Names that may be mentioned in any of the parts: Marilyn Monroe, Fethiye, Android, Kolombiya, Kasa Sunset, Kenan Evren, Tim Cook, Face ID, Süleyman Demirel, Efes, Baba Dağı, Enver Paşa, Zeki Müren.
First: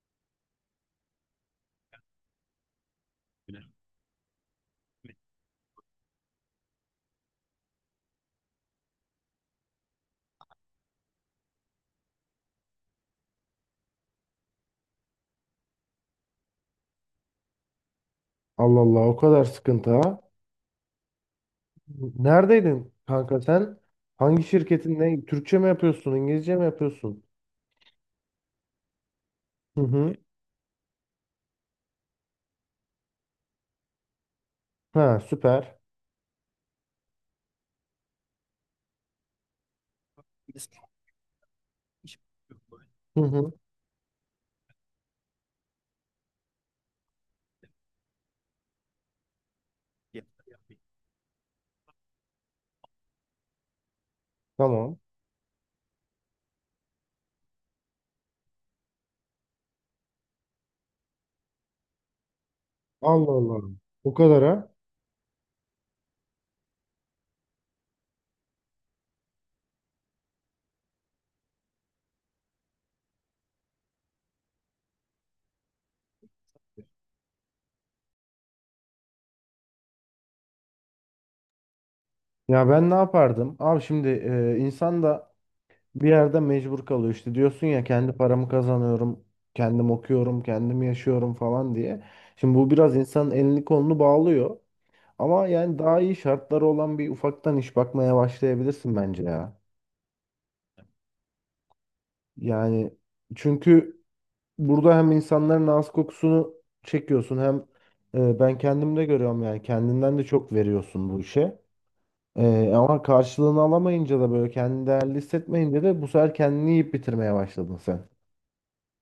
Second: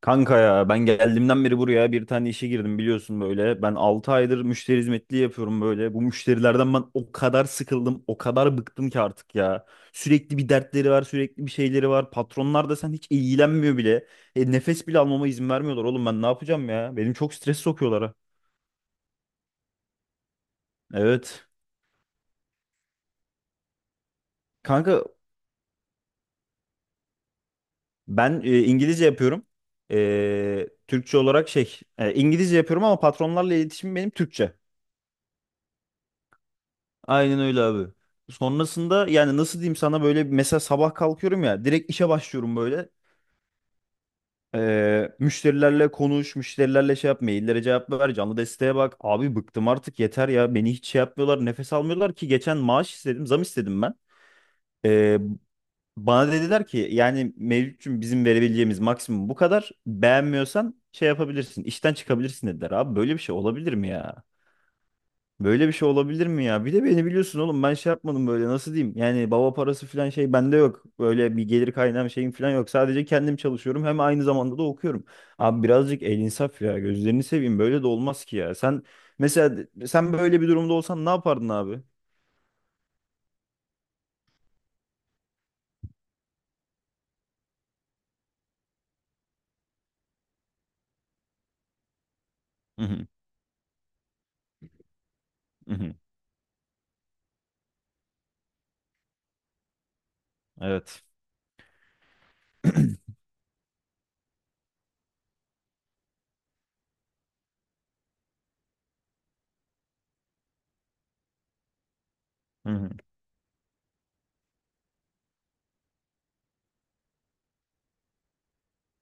Kanka ya ben geldiğimden beri buraya bir tane işe girdim biliyorsun böyle. Ben 6 aydır müşteri hizmetliği yapıyorum böyle. Bu müşterilerden ben o kadar sıkıldım, o kadar bıktım ki artık ya. Sürekli bir dertleri var, sürekli bir şeyleri var. Patronlar da sen hiç ilgilenmiyor bile. Nefes bile almama izin vermiyorlar oğlum, ben ne yapacağım ya? Benim çok stres sokuyorlar ha. Allah Allah o kadar sıkıntı ha. Evet. Neredeydin kanka sen? Hangi şirketin Kanka ne? Türkçe mi yapıyorsun? İngilizce mi yapıyorsun? ben İngilizce yapıyorum. Hı hı. Türkçe olarak şey, İngilizce yapıyorum ama patronlarla iletişim benim Türkçe. Ha süper. Aynen öyle abi. Sonrasında yani nasıl diyeyim sana, böyle mesela sabah kalkıyorum ya, direkt işe başlıyorum böyle. Hı hı. Müşterilerle konuş, müşterilerle şey yap, maillere cevap ver, canlı desteğe bak. Abi bıktım artık yeter ya. Beni hiç şey yapmıyorlar, nefes almıyorlar ki, geçen maaş istedim, zam istedim ben. Tamam. Ee, Bana dediler ki yani mevcutçum bizim verebileceğimiz maksimum bu kadar. Beğenmiyorsan şey yapabilirsin, işten çıkabilirsin dediler. Abi böyle bir Allah şey Allah. olabilir mi O ya? kadar ha. Böyle bir şey olabilir mi ya? Bir de beni biliyorsun oğlum, ben şey yapmadım böyle, nasıl diyeyim? Yani baba parası falan şey bende yok. Böyle bir gelir kaynağım, şeyim falan yok. Sadece kendim çalışıyorum hem aynı zamanda da okuyorum. Abi birazcık el insaf ya, gözlerini seveyim, böyle de olmaz ki ya. Mesela sen böyle bir durumda olsan ne yapardın abi? Ya ben ne yapardım? Abi şimdi, insan da bir yerde mecbur kalıyor işte. Diyorsun ya kendi paramı kazanıyorum. Kendim okuyorum. Kendim yaşıyorum falan diye. Şimdi bu Hı biraz hı, insanın elini kolunu bağlıyor. Ama hı yani hı. daha iyi şartları olan bir ufaktan iş bakmaya başlayabilirsin bence ya. Evet. Yani çünkü burada hem insanların ağız kokusunu çekiyorsun hem, ben kendim de görüyorum yani kendinden de çok veriyorsun bu işe. Ama karşılığını alamayınca da böyle kendini değerli hissetmeyince de bu sefer kendini yiyip bitirmeye başladın sen.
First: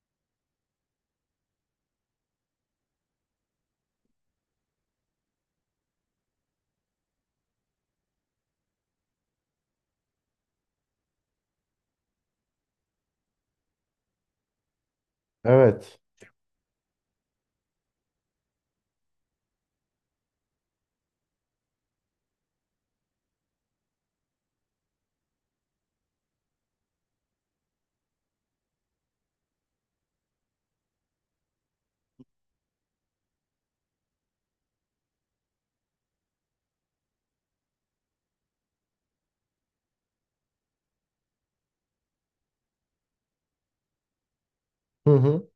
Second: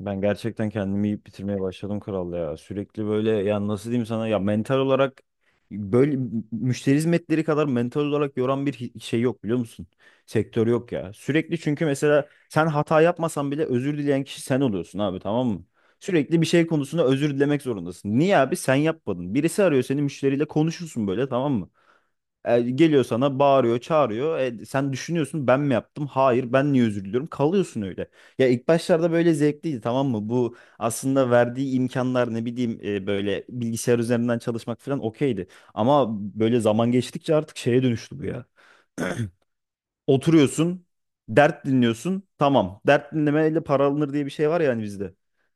Ben gerçekten kendimi yiyip bitirmeye başladım kral ya. Sürekli böyle ya, nasıl diyeyim sana ya, mental olarak böyle, müşteri hizmetleri kadar mental olarak yoran bir şey yok biliyor musun? Sektör yok ya. Sürekli, çünkü mesela sen hata yapmasan bile özür dileyen kişi sen oluyorsun abi, tamam mı? Evet. Sürekli bir şey konusunda özür dilemek zorundasın. Niye abi? Sen yapmadın. Birisi arıyor seni, müşteriyle konuşursun böyle tamam mı? Geliyor sana bağırıyor, çağırıyor. Sen düşünüyorsun ben mi yaptım? Hayır, ben niye özür diliyorum? Kalıyorsun öyle. Ya ilk başlarda böyle zevkliydi, tamam mı? Bu aslında verdiği imkanlar, ne bileyim böyle bilgisayar üzerinden çalışmak falan okeydi. Ama böyle zaman geçtikçe artık şeye dönüştü bu ya. Oturuyorsun, dert dinliyorsun. Tamam. Dert dinlemeyle para alınır diye bir şey var ya hani Hı bizde. hı.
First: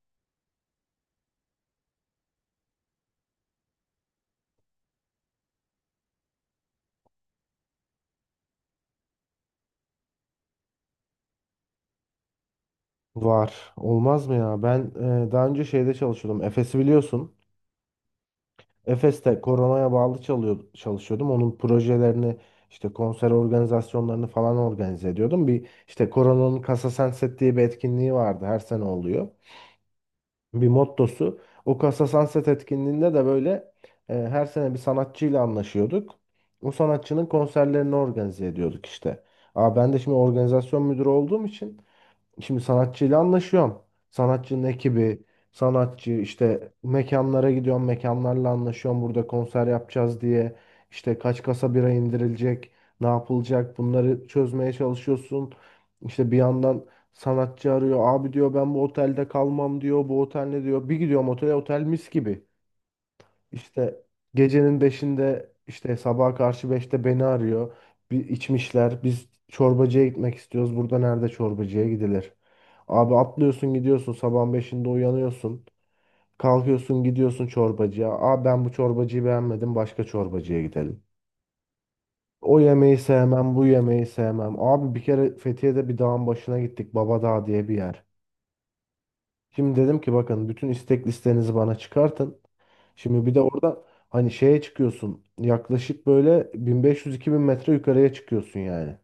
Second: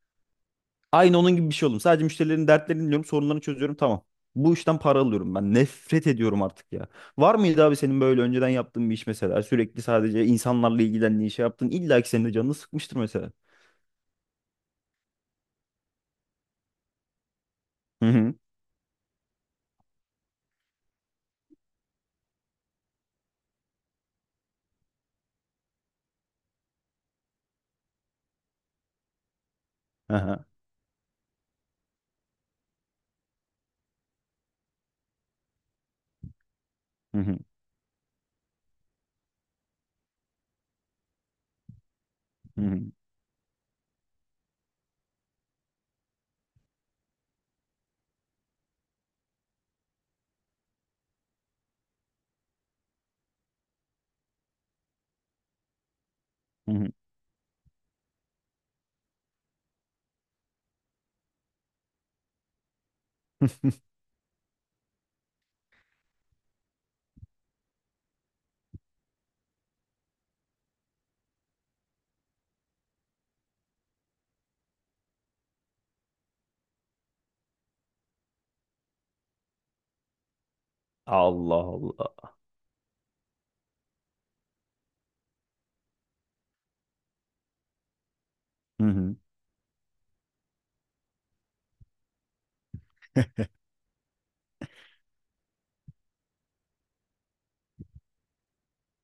Aynı onun gibi bir şey oldum. Sadece müşterilerin dertlerini dinliyorum, sorunlarını çözüyorum. Tamam. Bu işten para alıyorum ben. Nefret ediyorum artık ya. Var mıydı abi senin böyle önceden yaptığın bir iş mesela? Sürekli sadece insanlarla ilgilendiğin şey yaptın. İlla ki senin de canını sıkmıştır mesela. Var. Olmaz mı ya? Ben daha önce şeyde çalışıyordum. Efes'i biliyorsun. Hı hı. Efes'te koronaya bağlı çalışıyordum. Onun projelerini işte konser organizasyonlarını falan organize ediyordum. Bir işte koronanın Kasa Sunset diye bir etkinliği vardı. Her sene oluyor. Aha. Bir mottosu. O Kasa Sunset etkinliğinde de böyle, her sene bir sanatçıyla anlaşıyorduk. O Hı sanatçının hı. konserlerini organize ediyorduk işte. Aa, ben de şimdi organizasyon müdürü olduğum için şimdi Hı hı. sanatçıyla anlaşıyorum. Sanatçının ekibi, sanatçı işte mekanlara gidiyorum, mekanlarla anlaşıyorum. Burada konser yapacağız diye işte kaç kasa bira indirilecek, ne yapılacak bunları çözmeye çalışıyorsun. İşte bir Hı yandan hı. sanatçı arıyor. Abi diyor ben bu otelde kalmam diyor. Bu otel ne diyor? Bir gidiyorum otele, otel mis gibi. İşte gecenin beşinde, işte sabaha karşı beşte beni arıyor. Bir içmişler. Biz çorbacıya gitmek istiyoruz. Burada nerede çorbacıya gidilir? Abi atlıyorsun gidiyorsun sabahın beşinde uyanıyorsun. Kalkıyorsun gidiyorsun çorbacıya. Aa, ben bu çorbacıyı beğenmedim, başka çorbacıya gidelim. Allah Allah. O yemeği sevmem, bu yemeği sevmem. Abi bir kere Fethiye'de bir dağın başına gittik. Baba Dağı diye bir yer. Hı hı. Şimdi dedim ki bakın bütün istek listenizi bana çıkartın. Şimdi bir de orada hani şeye çıkıyorsun. Yaklaşık böyle 1500-2000 metre yukarıya çıkıyorsun yani.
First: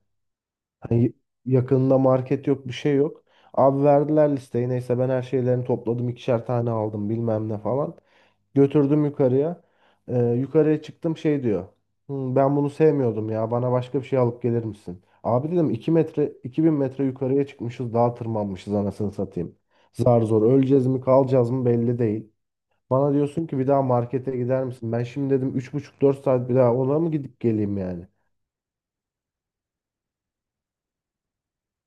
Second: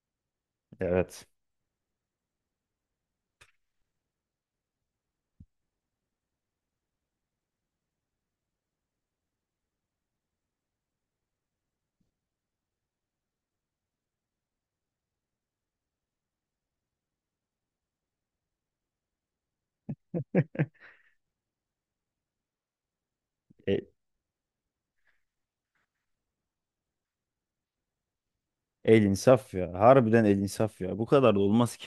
Hani Evet. yakınında market yok, bir şey yok. Abi verdiler listeyi. Neyse ben her şeylerini topladım. İkişer tane aldım bilmem ne falan. Götürdüm yukarıya. Yukarıya çıktım şey diyor. "Hmm, ben bunu sevmiyordum ya. Bana başka bir şey alıp gelir misin?" Abi dedim 2 metre 2000 metre yukarıya çıkmışız. Dağa tırmanmışız anasını satayım. Zar zor öleceğiz mi kalacağız mı belli değil. Bana diyorsun ki bir daha E, markete gider misin? Ben şimdi dedim üç buçuk dört saat bir daha ona mı gidip geleyim yani? El insaf ya. Harbiden el insaf ya. Bu kadar da olmaz ki.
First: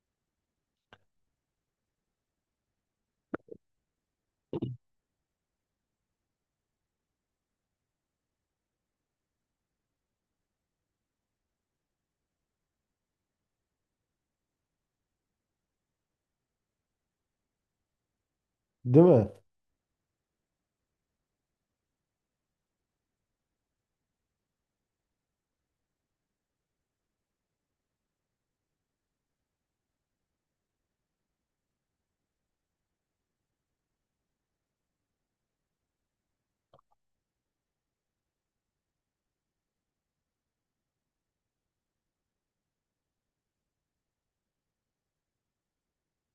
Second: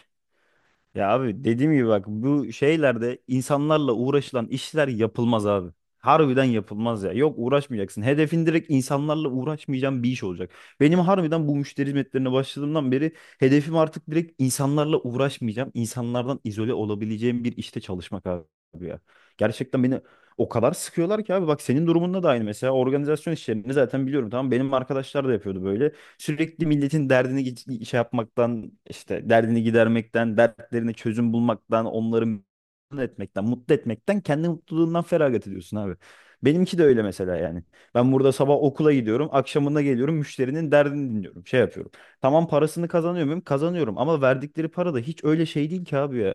Ya abi dediğim gibi bak, bu şeylerde insanlarla uğraşılan işler yapılmaz abi. Harbiden yapılmaz ya. Yok, uğraşmayacaksın. Hedefin direkt, insanlarla uğraşmayacağım bir iş olacak. Benim harbiden bu müşteri hizmetlerine başladığımdan beri hedefim artık, direkt insanlarla uğraşmayacağım. İnsanlardan izole olabileceğim bir işte çalışmak abi ya. Değil mi? Gerçekten beni o kadar sıkıyorlar ki abi bak, senin durumunda da aynı mesela, organizasyon işlerini zaten biliyorum, tamam, benim arkadaşlar da yapıyordu böyle. Sürekli milletin derdini şey yapmaktan, işte derdini gidermekten, dertlerine çözüm bulmaktan, onları memnun etmekten, mutlu etmekten kendi mutluluğundan feragat ediyorsun abi. Benimki de öyle mesela yani. Ben burada sabah okula gidiyorum, akşamında geliyorum, müşterinin derdini dinliyorum, şey yapıyorum. Tamam, parasını kazanıyor muyum? Kazanıyorum, ama verdikleri para da hiç öyle şey değil ki abi ya.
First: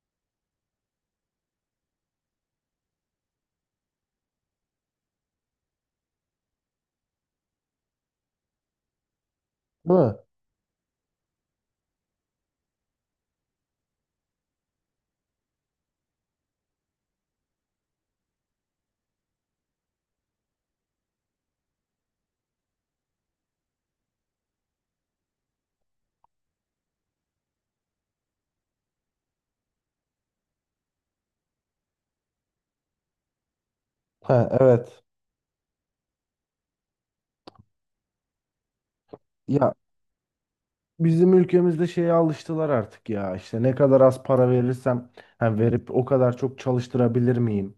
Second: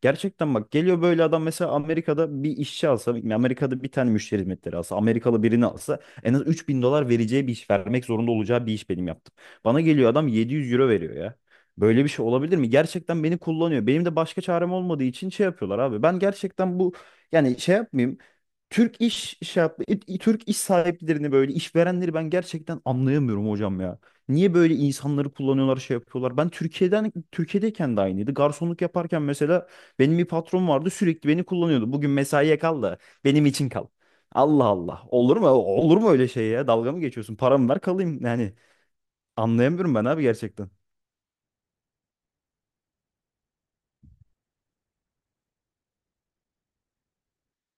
Gerçekten bak, geliyor böyle adam, mesela Amerika'da bir işçi alsa, Amerika'da bir tane müşteri hizmetleri alsa, Amerikalı birini alsa en az 3.000 dolar vereceği bir iş, vermek zorunda olacağı bir iş benim yaptım. Bana Değil geliyor mi? adam 700 euro veriyor ya. Böyle bir şey olabilir mi? Gerçekten beni kullanıyor. Benim de başka çarem olmadığı için şey yapıyorlar abi. Ben gerçekten bu, yani şey yapmayayım. Türk iş şey yap- i- Türk iş sahiplerini, böyle işverenleri ben gerçekten anlayamıyorum hocam ya. Niye böyle insanları kullanıyorlar, şey yapıyorlar? Ben Türkiye'den, Türkiye'deyken de aynıydı. Garsonluk yaparken mesela benim bir patron vardı, sürekli beni kullanıyordu. Bugün mesaiye kal da benim için kal. Ha, Allah evet. Allah. Olur mu? Olur mu öyle şey ya? Dalga mı geçiyorsun? Paramı ver kalayım. Yani Ya anlayamıyorum ben abi gerçekten. bizim ülkemizde şeye alıştılar artık ya. İşte ne kadar az para verirsem, ha, verip o kadar çok çalıştırabilir miyim?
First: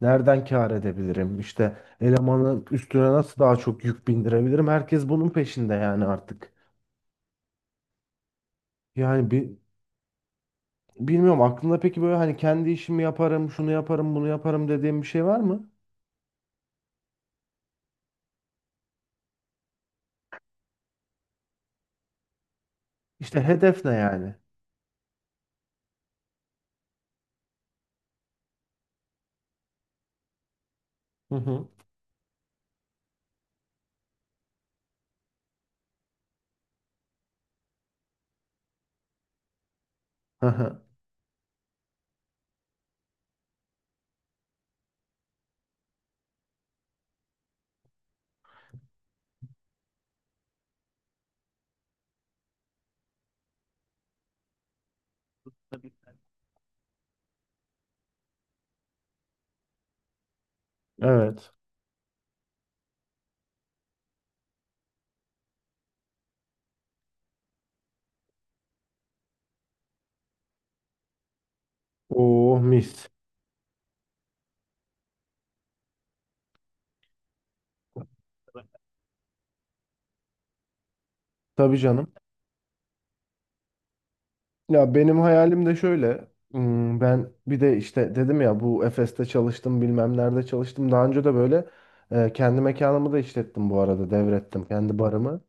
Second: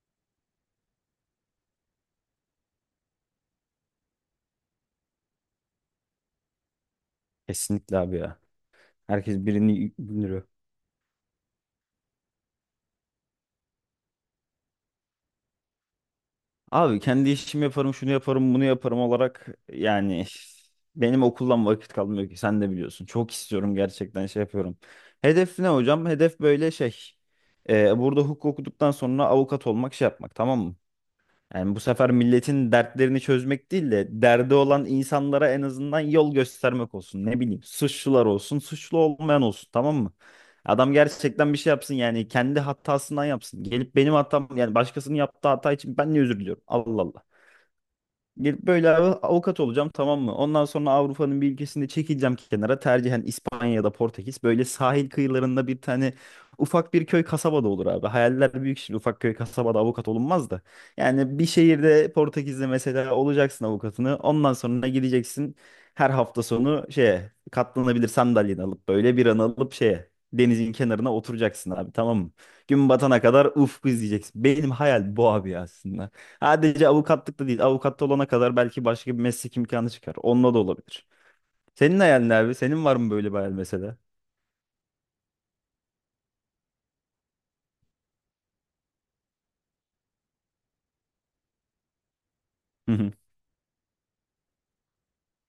Nereden kâr edebilirim? İşte elemanın üstüne nasıl daha çok yük bindirebilirim? Herkes bunun peşinde yani artık. Kesinlikle abi ya. Yani Herkes bir birini yürüyor. bilmiyorum, aklında peki böyle hani kendi işimi yaparım, şunu yaparım, bunu yaparım dediğim bir şey var mı? Abi kendi işimi yaparım, şunu yaparım, bunu yaparım olarak, yani benim okuldan vakit kalmıyor ki, sen de biliyorsun. Çok İşte istiyorum hedef ne gerçekten, yani? şey yapıyorum. Hedef ne hocam? Hedef böyle şey. Burada hukuk okuduktan sonra avukat olmak, şey yapmak, tamam mı? Hı hı. Yani bu sefer milletin dertlerini çözmek değil de derdi olan insanlara en azından yol göstermek olsun. Ne bileyim, suçlular olsun, suçlu olmayan olsun, tamam mı? Aha, Adam gerçekten bir şey yapsın, yani kendi hatasından yapsın. Gelip benim hatam, yani başkasının yaptığı hata için ben niye özür diliyorum? Allah Allah. Gelip böyle avukat olacağım, tamam mı? Ondan sonra Avrupa'nın bir ülkesinde çekileceğim kenara. Tercihen İspanya'da, Portekiz. Böyle sahil kıyılarında bir tane ufak bir köy kasabada olur abi. Hayaller büyük, şimdi ufak köy kasabada avukat olunmaz da. Yani bir evet. şehirde, Portekiz'de mesela olacaksın avukatını. Ondan sonra gideceksin her hafta sonu şeye, katlanabilir sandalyeni alıp böyle bir an alıp şeye, denizin kenarına oturacaksın abi, tamam mı? Oh Gün mis. batana kadar ufku izleyeceksin. Benim hayal bu abi aslında. Sadece avukatlık da değil. Avukat olana kadar belki başka bir meslek imkanı çıkar. Onunla da olabilir. Tabii Senin canım. hayalin ne abi? Senin var mı böyle bir hayal mesela? Ya benim hayalim de şöyle. Hmm, ben bir de işte dedim ya, bu Efes'te çalıştım bilmem nerede çalıştım. Daha önce de böyle, kendi Hı mekanımı hı. da işlettim, bu arada devrettim kendi barımı.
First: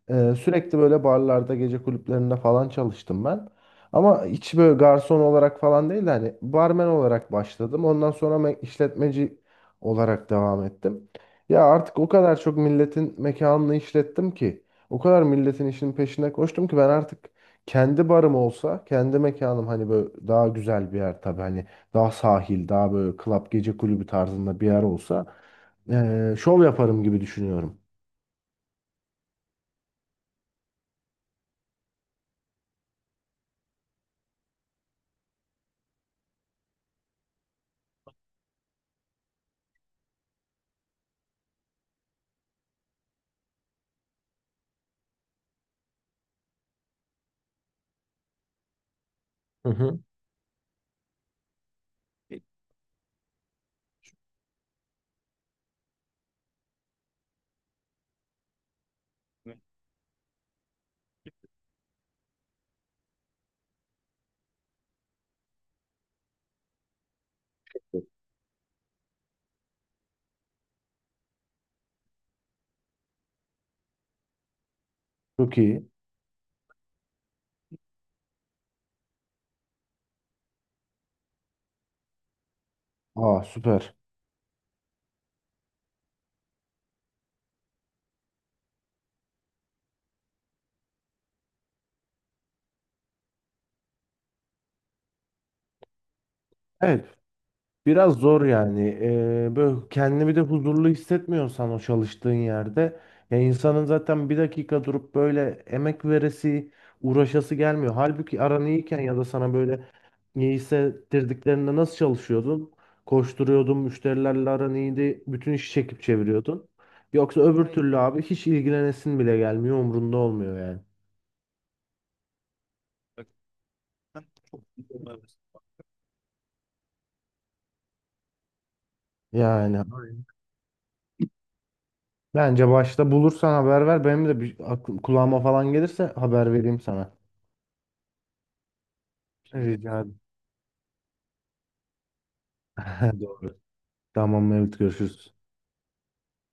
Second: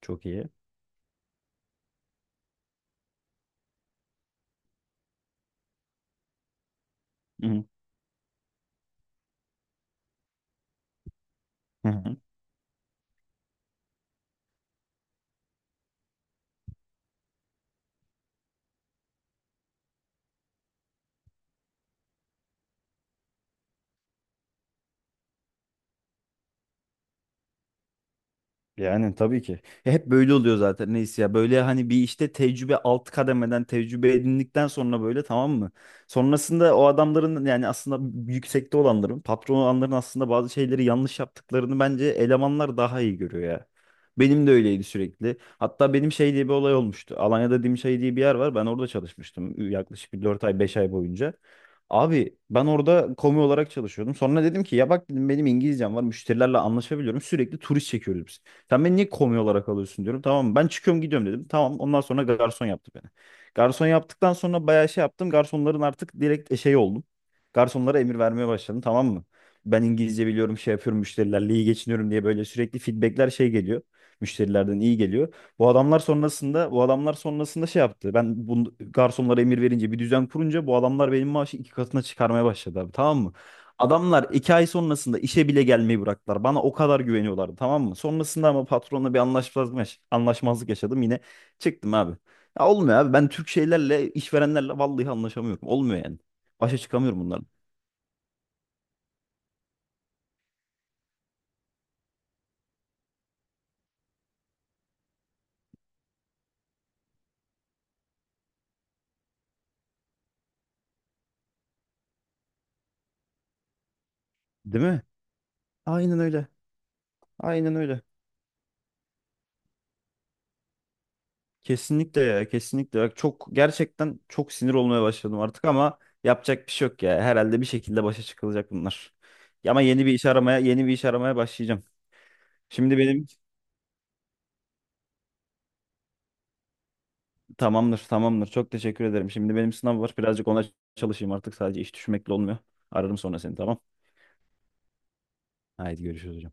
Çok iyi. Sürekli böyle barlarda, gece kulüplerinde falan çalıştım ben. Ama hiç böyle garson olarak falan değil de hani barmen olarak Hı başladım. Ondan sonra işletmeci olarak devam ettim. Ya artık o hı. kadar çok milletin mekanını işlettim ki, o kadar milletin işinin peşine koştum ki, ben artık kendi barım olsa, kendi mekanım hani böyle daha güzel bir yer, tabii hani daha sahil, daha böyle club gece kulübü tarzında bir yer olsa, şov yaparım gibi düşünüyorum. Yani tabii ki. Ya hep böyle oluyor zaten neyse ya. Böyle hani bir işte tecrübe, alt kademeden tecrübe edindikten sonra böyle, tamam mı? Sonrasında o adamların, yani aslında yüksekte olanların, patron olanların aslında bazı şeyleri yanlış yaptıklarını bence elemanlar daha iyi görüyor ya. Benim de öyleydi sürekli. Hatta benim şey diye bir olay olmuştu. Alanya'da Dimşay diye bir yer var. Ben orada Hı çalışmıştım hı. yaklaşık bir 4 ay 5 ay boyunca. Abi ben orada komi olarak çalışıyordum. Sonra dedim ki ya bak dedim, benim İngilizcem var. Müşterilerle anlaşabiliyorum. Sürekli turist çekiyoruz biz. Sen beni niye komi olarak alıyorsun diyorum. Tamam ben çıkıyorum gidiyorum dedim. Tamam, ondan sonra garson yaptı beni. Garson yaptıktan sonra bayağı şey yaptım. Garsonların artık direkt şey oldum. Garsonlara emir vermeye başladım, tamam mı? Ben İngilizce biliyorum, şey yapıyorum, müşterilerle iyi geçiniyorum diye böyle sürekli feedbackler şey geliyor. Müşterilerden iyi geliyor. Çok iyi. Bu adamlar sonrasında şey yaptı. Ben bu garsonlara emir verince, bir düzen kurunca bu adamlar benim maaşı iki katına çıkarmaya başladı abi, tamam mı? Aa süper. Adamlar 2 ay sonrasında işe bile gelmeyi bıraktılar. Bana o kadar güveniyorlardı, tamam mı? Sonrasında ama patronla bir anlaşmazlık yaşadım yine, çıktım abi. Ya olmuyor abi, ben Türk şeylerle, işverenlerle vallahi anlaşamıyorum. Olmuyor yani. Başa Evet, çıkamıyorum bunların. biraz zor yani. Böyle kendini bir de huzurlu hissetmiyorsan o çalıştığın yerde, ya insanın zaten bir dakika durup böyle emek veresi, uğraşası gelmiyor. Halbuki aran iyiyken ya da sana böyle iyi hissettirdiklerinde nasıl çalışıyordun? Koşturuyordun, müşterilerle aran Değil mi? iyiydi, bütün işi çekip Aynen öyle. çeviriyordun. Yoksa öbür Aynen türlü öyle. abi hiç ilgilenesin bile gelmiyor, umrunda olmuyor yani. Kesinlikle ya, kesinlikle. Bak çok, gerçekten çok sinir olmaya başladım artık ama yapacak bir şey yok ya. Herhalde bir şekilde başa çıkılacak bunlar. Ya Yani, ama yeni bir iş aramaya başlayacağım. bence Şimdi başta benim, bulursan haber ver. Benim de bir aklım, kulağıma falan gelirse haber vereyim sana. tamamdır, tamamdır. Çok teşekkür ederim. Şimdi Rica benim sınav var. ederim. Birazcık ona çalışayım artık. Sadece iş düşmekle olmuyor. Ararım sonra seni, Doğru. tamam? Tamam, evet, görüşürüz. Haydi görüşürüz hocam.